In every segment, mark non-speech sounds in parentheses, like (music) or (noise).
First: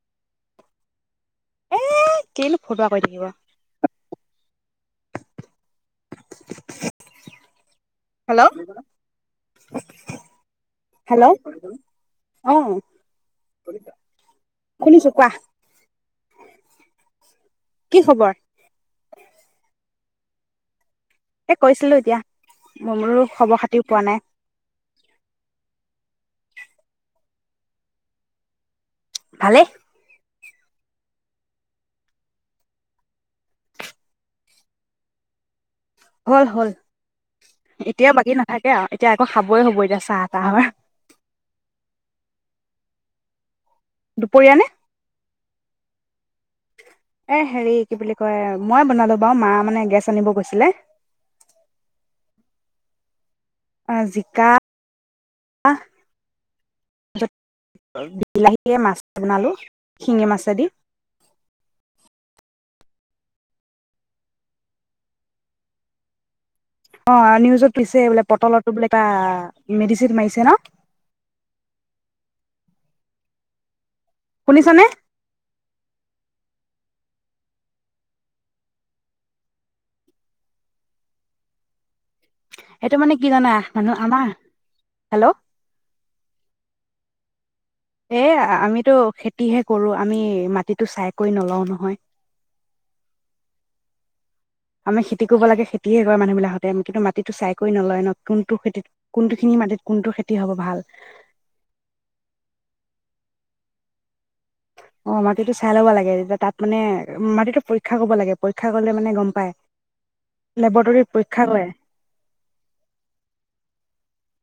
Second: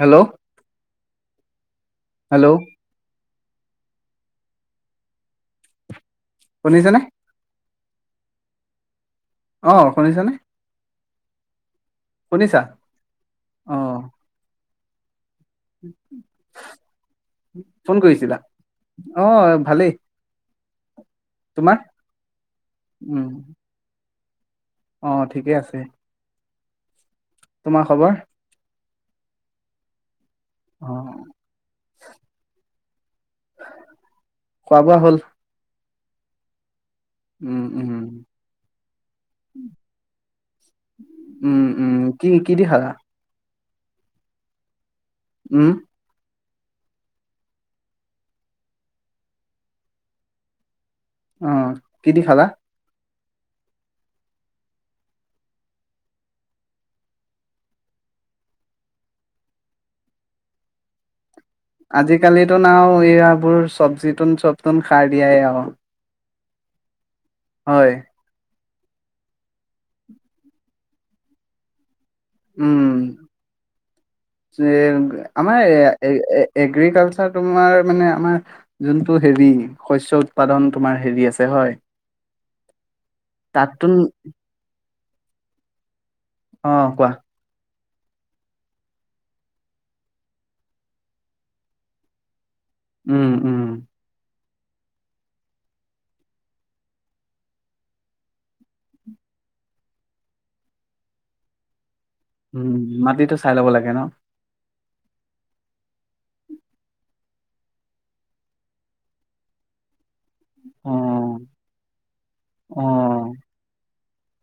Hello এ hello কিনো ফটোৱা কৰি থাকিব শুনিছেনে? হেল্ল' অ শুনিছানে? হেল্ল' শুনিছা আহ অ শুনিছোঁ কোৱা। কি ফোন খবৰ? কৰিছিলা? অহ ভালেই। এ তোমাৰ কৈছিলোঁ এতিয়া মোৰ মোৰো উম খবৰ খাতিও পোৱা নাই। অ ঠিকে আছে তোমাৰ খবৰ? ভালে। আহ খোৱা বোৱা হ'ল। হ'ল হ'ল। উম উম এতিয়াও বাকী নাথাকে আৰু এতিয়া আকৌ খাবই হব এতিয়া চাহ তাহৰ। উম উম কি কি দি খালা দুপৰীয়া নে। উম। এ হেৰি কি বুলি কয় মই বনালো বাৰু মা মানে গেছ আনিব গৈছিলে। অ কি দি খালা। জিকা, বিলাহীয়ে মাছ বনালো শিঙি মাছেদি। আজিকালিতো না এইয়াবোৰ চব্জি তোন চবতোন খাৰ দিয়াই আৰু। অঁ নিউজত হয় পিছে বোলে পটলত। বোলে মেডিচিত মাৰিছে ন। উম। উ শুনিছানে? আমাৰ এ-এ-এ। এগ্ৰিকালচাৰ তোমাৰ মানে আমাৰ যোনটো হেৰি শস্য উৎপাদন তোমাৰ হেৰি আছে হয়। এইটো মানে কি জানা তাততোন মানুহ আমাৰ। হেল্ল'। অ কোৱা। এ আমিতো খেতিহে কৰো আমি মাটিতটো চাই কৰি নলও নহয়। উম-উম। আমি খেতি কৰিব লাগে খেতিয়ে কৰে মানুহবিলাকতে কিন্তু মাটিতটো চাই কৰি নলয় ন কোনটো খেতিত কোনটো খিনি মাটিত কোনটো খেতি হব ভাল। উম মাটিতো চাই ল'ব লাগে ন। অ মাটিতটো চাই ল'ব লাগে যেতিয়া তাত মানে মাটিটো পৰীক্ষা কৰিব লাগে পৰীক্ষা কৰিলে মানে গম পায়। অ লেবৰেটৰীত পৰীক্ষা কৰে। অ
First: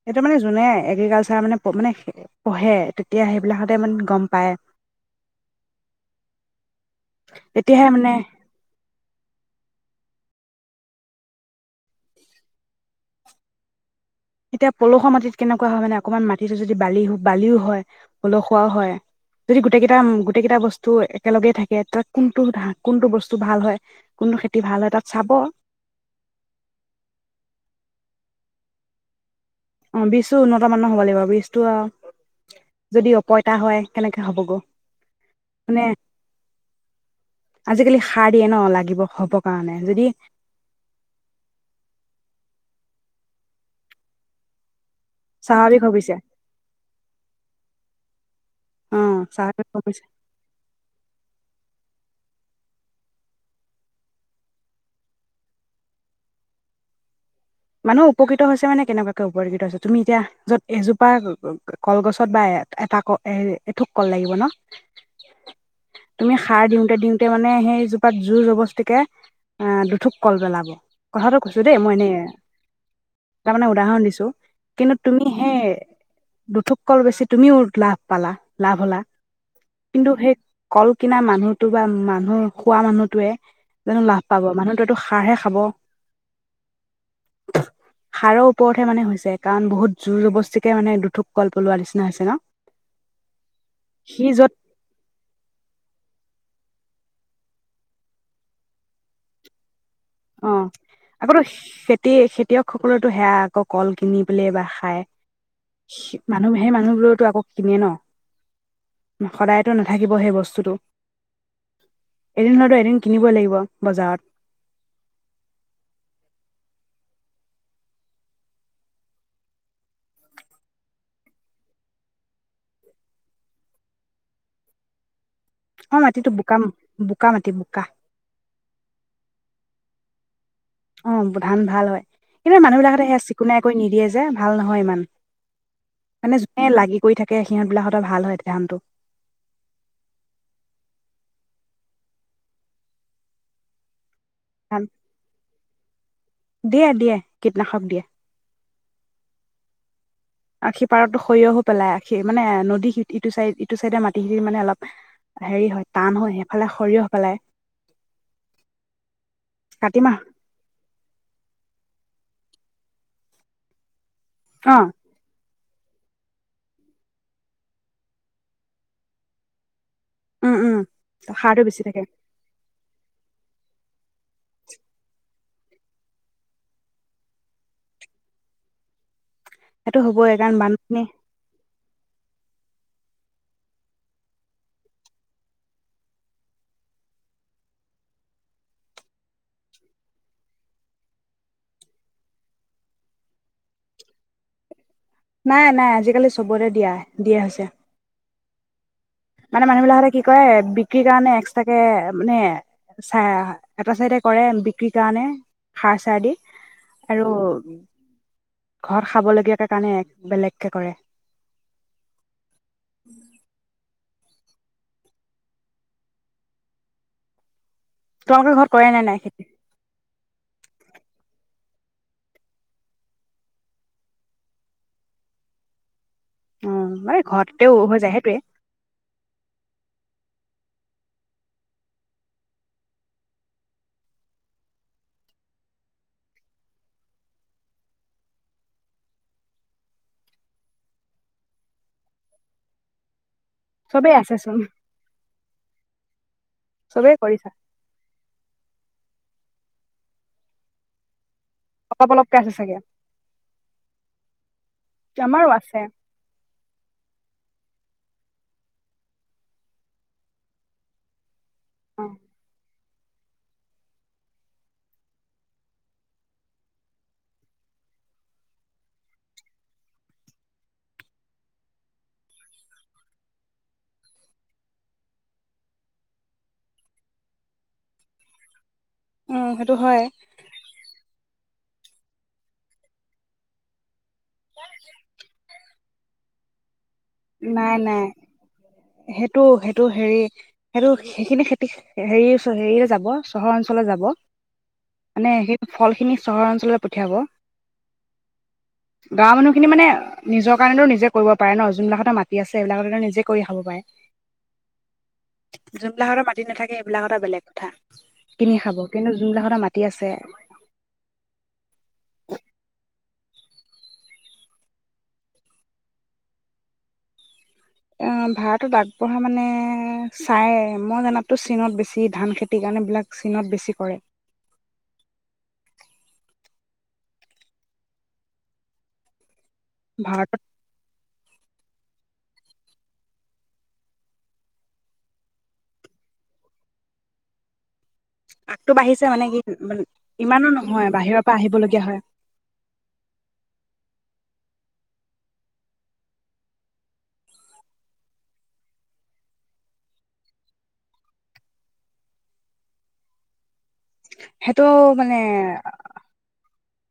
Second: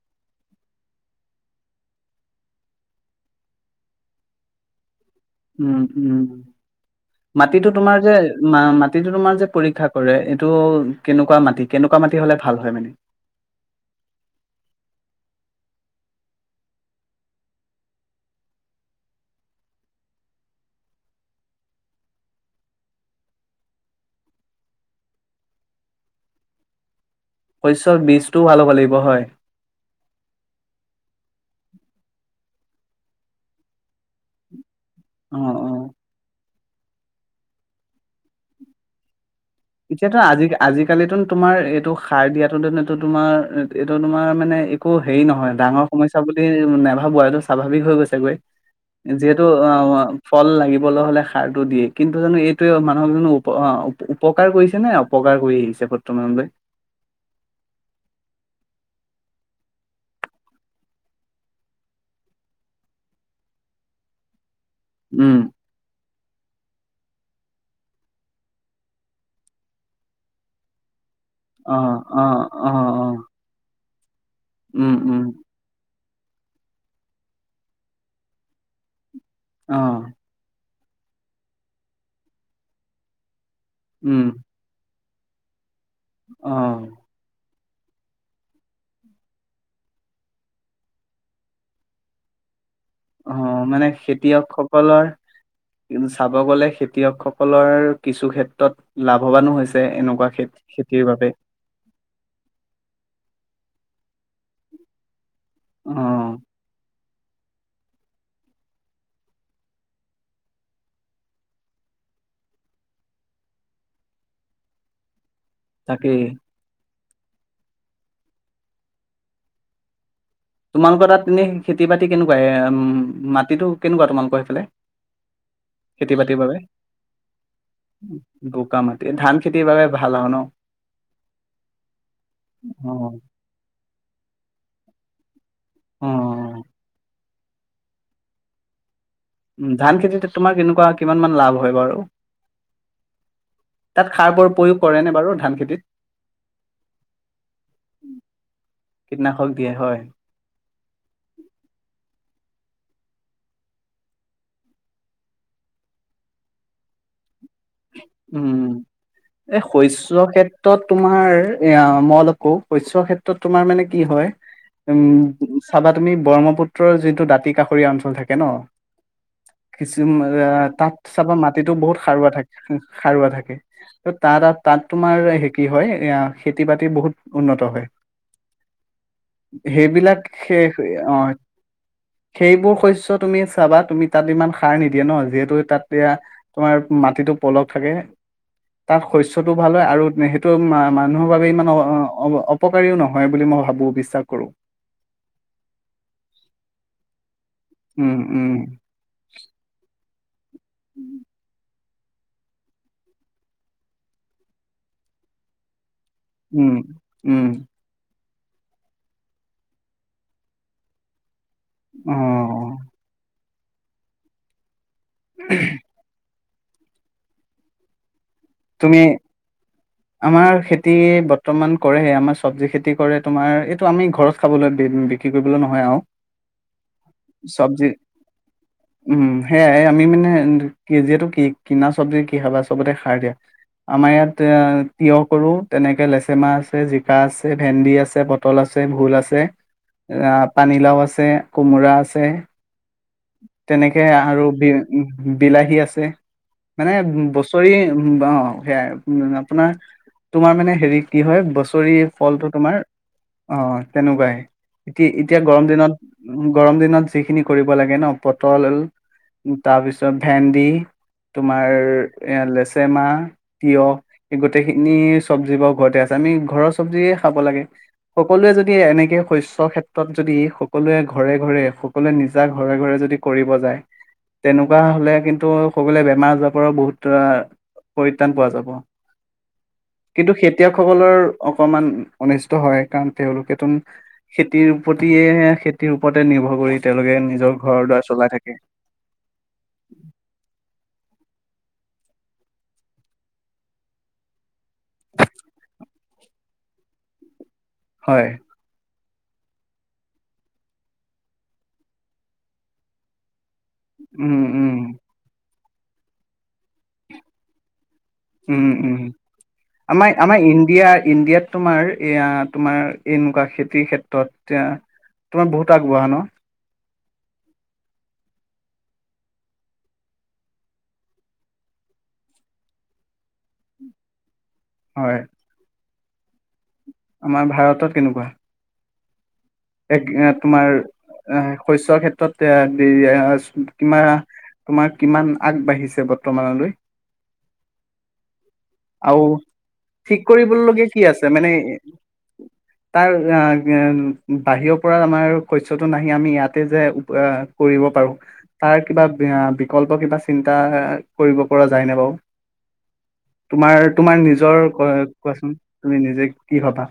সেইটো মানে যোনে এগ্ৰিকালচাৰ মানে-মানে পঢ়ে তেতিয়া সেইবিলাকতে মানে গম পায়। উম উম মাটিটো তেতিয়াহে তোমাৰ মানে যে মা-মাটিটো তোমাৰ যে পৰীক্ষা কৰে। এইটো কেনেকুৱা মাটি কেনেকুৱা মাটি হলে ভাল হয় মানে। এতিয়া পলসুৱা মাটিত কেনেকুৱা হয় মানে অকনমান মাটিটো যদি বালি বালিও হয় পলসুৱাও হয় যদি গোটেই কেইটা গোটেই কেইটা বস্তু একেলগে থাকে তাত কোনটো কোনটো বস্তু ভাল হয় কোনটো খেতি ভাল হয় তাত চাব। শস্য বীজটোও ভাল হ'ব লাগিব হয়। অ বীজটো উন্নত মানৰ হ'ব লাগিব বীজতটো আ যদি অপইতা হয় কেনেকে হ'ব গৈ। অহ-অহ। আজিকালি সাৰ দিয়ে ন, লাগিব হ'ব এতিয়াতো আজি আজিকালিতো তোমাৰ এইটো সাৰ দিয়াতো তোমাৰ এইটো তোমাৰ মানে একো হেৰি নহয় স্বাভাৱিক ডাঙৰ ভাবিছে সমস্যা বুলি নাভাবো এইটো স্বাভাৱিক হৈ গৈছেগৈ অ যিহেতু স্বাভাৱিক অ ভাবিছে ফল লাগিবলৈ হলে সাৰটো দিয়েই। কিন্তু জানো এইটোৱে মানুহক জানো উপ আ উপ উপ উপকাৰ কৰিছে নে অপকাৰ কৰি আহিছে বৰ্তমানলৈ? মানুহ উপকৃত হৈছে মানে কেনেকুৱাকে উপকৃত হৈছে তুমি এতিয়া যত এজোপা কলগছত বা এটা অ এথোক কল লাগিব ন উম, তুমি সাৰ দিওঁতে দিওঁ (unintelligible) মানে সেইজোপাত জোৰ জবস্তিকে দুঠোক কল পেলাব। কথাটো কৈছো দেই মই অ', এনে অ' অ' উদাহৰণ দিছোঁ। উম, কিন্তু উম, তুমি হে দুঠোক কল বেছি তুমিও লাভ পালা লাভ হলা। কিন্তু অ', হেই কল কিনা মানুহতো বা মানুহ, খোৱা মানুহটোৱে জানো লাভ উম, পাব মানুহটোত সাৰহে খাব। অ' সাৰৰ ওপৰতহে মানে হৈছে কাৰণ বহুত জোৰ জবস্তিকে মানে দুঠোক কল পেলোৱা নিচিনা হৈছে ন? অ মানে সি খেতিয়ক য'ত সকলৰ (unintelligible) চাব গলে খেতিয়কসকলৰ কিছু ক্ষেত্ৰত লাভৱানো হৈছে। এনেকুৱা অ খেত খেতিৰ বাবে আগতে খেতি খেতিয়ক সকলৰটো সেয়া আকৌ কল কিনি পেলাই (unintelligible) খাই অ' মানুহ সেই মানুহবোৰত আকৌ কিনে ন, সদায়তো নাথাকিব সেই বস্তুটো। এদিন নহইটো এদিন কিনিবই লাগিব বজাৰত। তাকেই। তোমালোকৰ তাত এনেই খেতি বাতি কেনেকুৱা, এ উম মাটিটো কেনেকুৱা তোমালোকৰ সেইফালে? অ মাটিতো খেতি-বাতিৰ বোকা বাবে, বোকা মাটি বোকা বোকা মাটি ধান খেতিৰ বাবে ভাল আৰু ন'? অ' ধান ভাল হয়, কিন্তু মানুহ অ বিলাক হতে সেই চিকুণায় কৰি নিদিয়ে যে ভাল নহয়। হয় ইমান অ মানে জোনে লাগি কৰি থাকে তে সিহঁত বিলাক হতৰ ভাল হয় তেতিয়া ধানটো। উম ধান খেতিটোত তোমাৰ কেনেকুৱা কিমান মান লাভ হয় বাৰু? তাত সাৰ বোৰ ধান প্ৰয়োগ কৰে নে বাৰু ধান খেতিত? দিয়ে দিয়ে কীটনাশক দিয়ে কীটনাশক দিয়ে হয়। সেই মানে নদী সি-ইটো চাইদ ইটো চাইডে মাটিখিনি মানে অলপ হেৰি হয়, টান হয়, সেইফালে সৰিয়হ পেলায়। উম এ কাতি মাহ শস্যক্ষেত্ৰত তোমাৰ, এয়া মই অলপ বহু শস্যক্ষেত্ৰত তোমাৰ মানে কি হয়? অ উম ম চাবা তুমি ব্ৰহ্মপুত্ৰৰ যিটো দাঁতি কাষৰীয়া অঞ্চল থাকে ন। কিছুমান উম উম তাত চাবা সাৰটো মাটিতো বেছি বহুত থাকে সাৰুৱা থাকে। সাৰুৱা থাকে। ত তাৰ-তাত তোমাৰ হে কি হয় এয়া খেতি-বাতি বহুত উন্নত হয়। সেইটো হেইবিলাক হ'বই কাৰণ শেষ, এ বানপানী অ সেইবোৰ শস্য তুমি চাবা, তুমি তাত ইমান সাৰ নিদিয়ে ন। যিহেতু তাত এয়া তোমাৰ মাটিটো পলক থাকে। তাত শস্যটো ভাল হয় আৰু এ সেইটো মা-মানুহৰ বাবে ইমান অ-অ-অ-অপকাৰীও নহয় বুলি মই ভাবো, বিশ্বাস কৰোঁ। নাই-নাই, আজিকালি চবৰে দিয়া-দিয়া হৈছে। উম-উম। মানে মানুহবিলাক হতে কি কৰে কি কাৰণে এক্সট্ৰাকে এ মানে চাই আহ এটা চাইডে কৰে বিক্ৰী কাৰণে, সাৰ চা চা দি উম আৰু উ উম ঘৰত খাব লগীয়াকে কাৰণে বেলেগকে কৰে। অ-অ। উহঃ। তোমালোকৰ ঘৰত কৰে তুমি নে নাই খেতি? আমাৰ খেতি বৰ্তমান কৰে, হে আমাৰ চবজি খেতি কৰে তোমাৰ এইটো আমি ঘৰত খাবলৈ বি বিক্ৰী কৰিবলৈ নহয় আৰু অ মানে ঘৰতেও চবজি, হৈ যায় সেইটোয়ে উম সেয়াই আমি মানে (unintelligible) যিহেতুটো কি কিনা চব্জি কি খাবা চবতে সাৰ দিয়া। আমাৰ ইয়াত এ তিঁয়হ কৰোঁ। তেনেকে লেচেমাহ আছে, জিকা আছে, ভেন্দি আছে, পটল আছে, ভোল আছে, এ আ পানীলাও আছে, কোমোৰা আছে। তেনেকে চবেই আছে আৰু চোন বি উ বিলাহী আছে। মানে চবেই ম কৰিছা বছৰি সেয়াই। উ আপোনাৰ, তোমাৰ মানে হেৰি কি হয়, বছ চৰি, এই অলপ অলপকে ফলটো আছে চাগে তোমাৰ অ তেনেকুৱাই। এটি-এতিয়া আমাৰো গৰম আছে দিনত, গৰম দিনত যিখিনি কৰিব লাগে ন। পটল ল, তাৰপিছত ভেন্দি। তোমাৰ ইয়া লেচ টেমা, তিঁয়হ, এই গোটেইখিনিয়ে চব্জি বাও ঘৰতে আছে, আমি ঘৰৰ চবজিয়ে খাব লাগে। সকলোৱে যদি এনেকে শস্যক্ষেত্ৰত যদি সকলোৱে ঘৰে ঘৰে সকলোৱে নিজা ঘৰে ঘৰে যদি কৰিব যায়, তেনেকুৱা হ'লে কিন্তু সকলোৱে বেমাৰ আজাৰৰ পৰা বহুত আ পৰিত্ৰাণ পোৱা যাব। উম সেইটো হয় কিন্তু খেতিয়কসকলৰ অকমান অনিষ্ট হয়, কাৰণ তেওঁলোকেটোন খেতিৰ প্ৰতিয়ে খেতিৰ ওপৰতে নিৰ্ভৰ, কৰি তেওঁলোকে নিজৰ নাই ঘৰ দুৱাৰ নাই চলাই থাকে সেইটো সেইটো হেৰি সেইটো, সেইখিনি খেতি হেৰি হেৰিৰে যাব চহৰ অঞ্চললে যাব মানে সেই ফলখিনি চহৰ অঞ্চললৈ পঠিয়াব। হয়। গাঁৱৰ মানুহখিনি মানে নিজৰ কাৰণেতো নিজে কৰিব পাৰে ন যোন নাখন, মাটি আছে এইবিলাকত নিজে কৰি খাব পাৰে। উম উম, যোনবিলাকৰ মাটি নাথাকে সেইবিলাকৰ এটা বেলেগ কথা। কিনি উম খাব উম কিন্তু যোনবিলাকতে মাটি আছে আমাৰ আমাৰ ইণ্ডিয়া ইণ্ডিয়াত তোমাৰ এনেকুৱা খেতিৰ ক্ষেত্ৰত এতি তোমাৰ বহুত আগবঢ়া ন এ ভাৰতত আগবঢ়া মানে, চাই মই জানাততো চীনত বেছি ধান খেতি কাণে বিলাক চীনত বেছি কৰে। হয়। আমাৰ ভাৰতত কেনেকুৱা? এক ঘে ভাৰতত তোমাৰ, এ শস্যৰ ক্ষেত্ৰত তাত, তোমাৰকিমান আগবাঢ়ি‌ছেমানলৈ। আগটো বাঢ়িছে মানে আৰু কি ঠিক ইমানো কৰিবলগীয়া নহয় কি বাহিৰৰ আছে পৰা মানে আহিবলগীয়া হয়। তাৰ? বাহিৰৰ পৰা আমাৰ শস্যটো নাহি আমি ইয়াতে যে আ কৰিব পাৰো তাৰ কিবা বিকল্প কিবা চিন্তা এ কৰিব পৰা যায় ন বাৰু। তোমাৰ। তোমাৰ নিজৰ সেইটো ৰ মানে কোৱাচোন তুমি নিজে কি হ'বা।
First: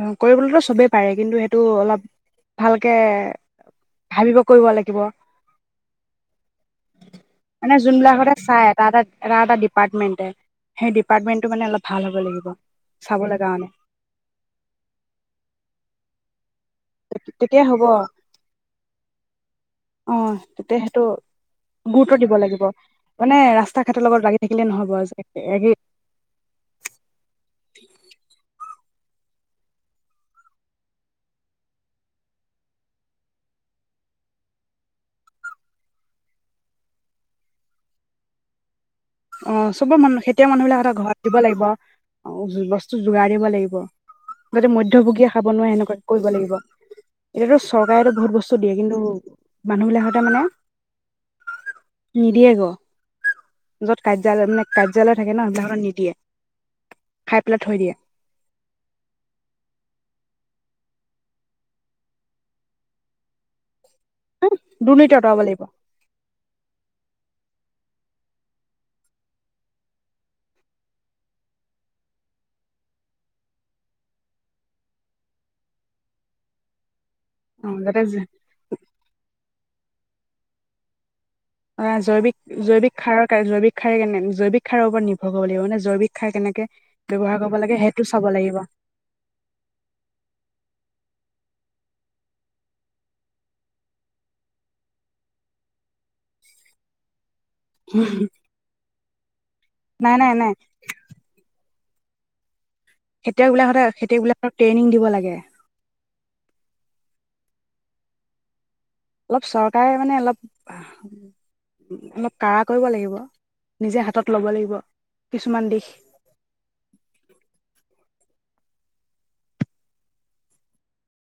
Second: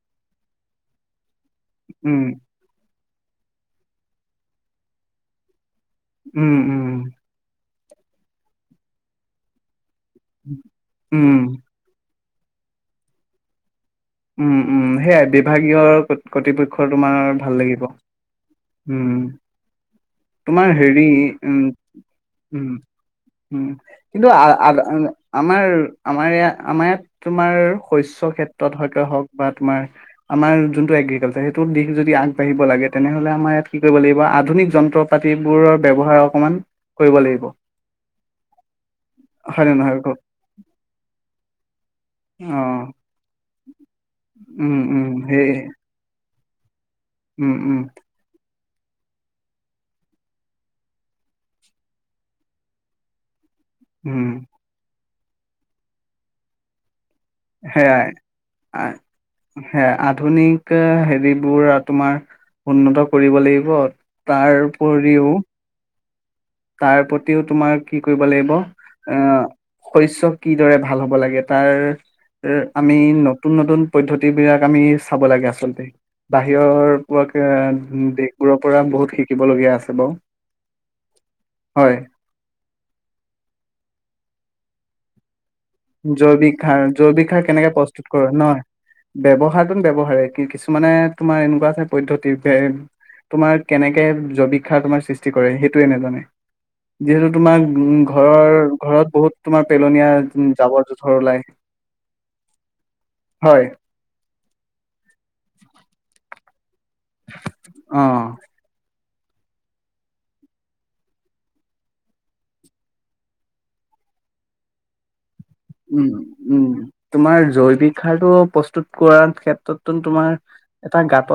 অ কৰিবলৈতো চবেই পাৰে কিন্তু এ। টো অলপ উম, ভালকে। ভাবিব কৰিব লাগিব। উম-উম। মানে যোনবলাকতে চাই ত এটা-এটা-এটা। ডিপাৰ্টেণ্টমেন্ত নে সেই উম। ডিপাৰ্টেণ্টটো মানে অলপ ভাল হ'ব লাগিব। চাবলৈ যাম। উম উম সেয়াই বিভাগীয় কৰ্তিপক্ষ। তোমাৰ ভাল তেতিয়া লাগিব হ'ব উম। অ তোমাৰ তেতিয়া সেইটো হেৰি গুৰুত্ব দিব লাগিব। মানে উম-উম-উম ৰাস্তা ঘাটৰ লগত কিন্তু লাগি থাকিলে নহ'ব আমাৰ-আমাৰ ইয়াত-আমাৰ-ইয়াত তোমাৰ শস্য ক্ষেত্ৰত। হক বা তোমাৰ আমাৰ যোনটো এগ্ৰিকাৰ সেইটো দিশ যদি আগবাঢ়িব লাগে তেনেহলে আমাৰ ইয়াত কি কৰিব লাগিব আধুনিক যন্ত্ৰ পাতিবোৰৰ ব্যয়ৱহাৰ অকণমান কৰিব লাগিব। অ হয় নে চবৰ নহয় কওক? মানুহ খেতিয়ক মানুহ বিলাক এটা ঘৰত দিব লাগিব। অ' অ', বস্তু যোগাৰ দিব লাগিব যাতে উম, উম, মধ্যভোগীয়ে খাব সেই নোৱাৰে সেনেকা। কৰিব লাগিব। উম, এতিয়াটো উম, চৰকাৰেটো বহুত বস্তু। দিয়ে কিন্তু মানুহ বিলাকতে মানে নিদিয়ে গৈ। য'ত উম, কাৰ্য্যালয় মানে। (unintelligible) কাৰ্য্যালয় থাকে ন (unintelligible) নিদিয়ে। খাই পেলাই থৈ দিয়ে সেয়াই আ- আ আধুনিক। হেৰিবোৰ তোমাৰ উন্নত কৰিব লাগিব। তাৰ দুৰ্নীতি উপৰিও। আঁতৰাব লাগিব তাৰ প্ৰতিও তোমাৰ কি কৰিব লাগিব আহ শস্য কিদৰে ভাল হ'ব লাগে তাৰ আমি নতুন নতুন পদ্ধতি বিলাক আমি চাব লাগে আচলতে বাহিৰৰ। অ যাতে দেশবোৰৰ পৰা বহুত শিকিবলগীয়া আছে। হেল্ল'। অ জৈৱিক জৈৱিক খাৰৰ কাৰ জৈৱিক খাৰ কেনে। জৈৱিক সাৰ ওপৰত নিৰ্ভয়। জৈৱিক সাৰ জৈৱিক সাৰ কৰিব কেনেকে লাগে সেইটো প্ৰস্তুত চাব কৰো লাগিব নহয় ব্যৱহাৰটো ব্যৱহাৰে কি কিছুমানে। তোমাৰ এনেকুৱাকে পদ্ধতি তোমাৰ কেনেকে জৈৱিক সাৰ তোমাৰ সৃষ্টি কৰে সেইটোয়ে নাজানে যিহেতু। তোমাক ঘৰৰ ঘৰত বহুত। তোমাৰ পেলনীয়া। নাই নাই নাই জোঁথৰ ওলায় খেতিয়ক বিলাকে খেতিয়ক বিলাকক ট্ৰেইনিং দিব লাগে। অ' অলপ চৰকাৰে মানে অলপ অলপ কাম কৰিব লাগিব নিজে হাতত ল'ব লাগিব। কিছুমান দিশ উম উম তোমাৰ জৈৱিক সাৰো (inaudible) (inaudible) কৰাৰ ক্ষেত্ৰতো তোমাৰ এটা গাঁতত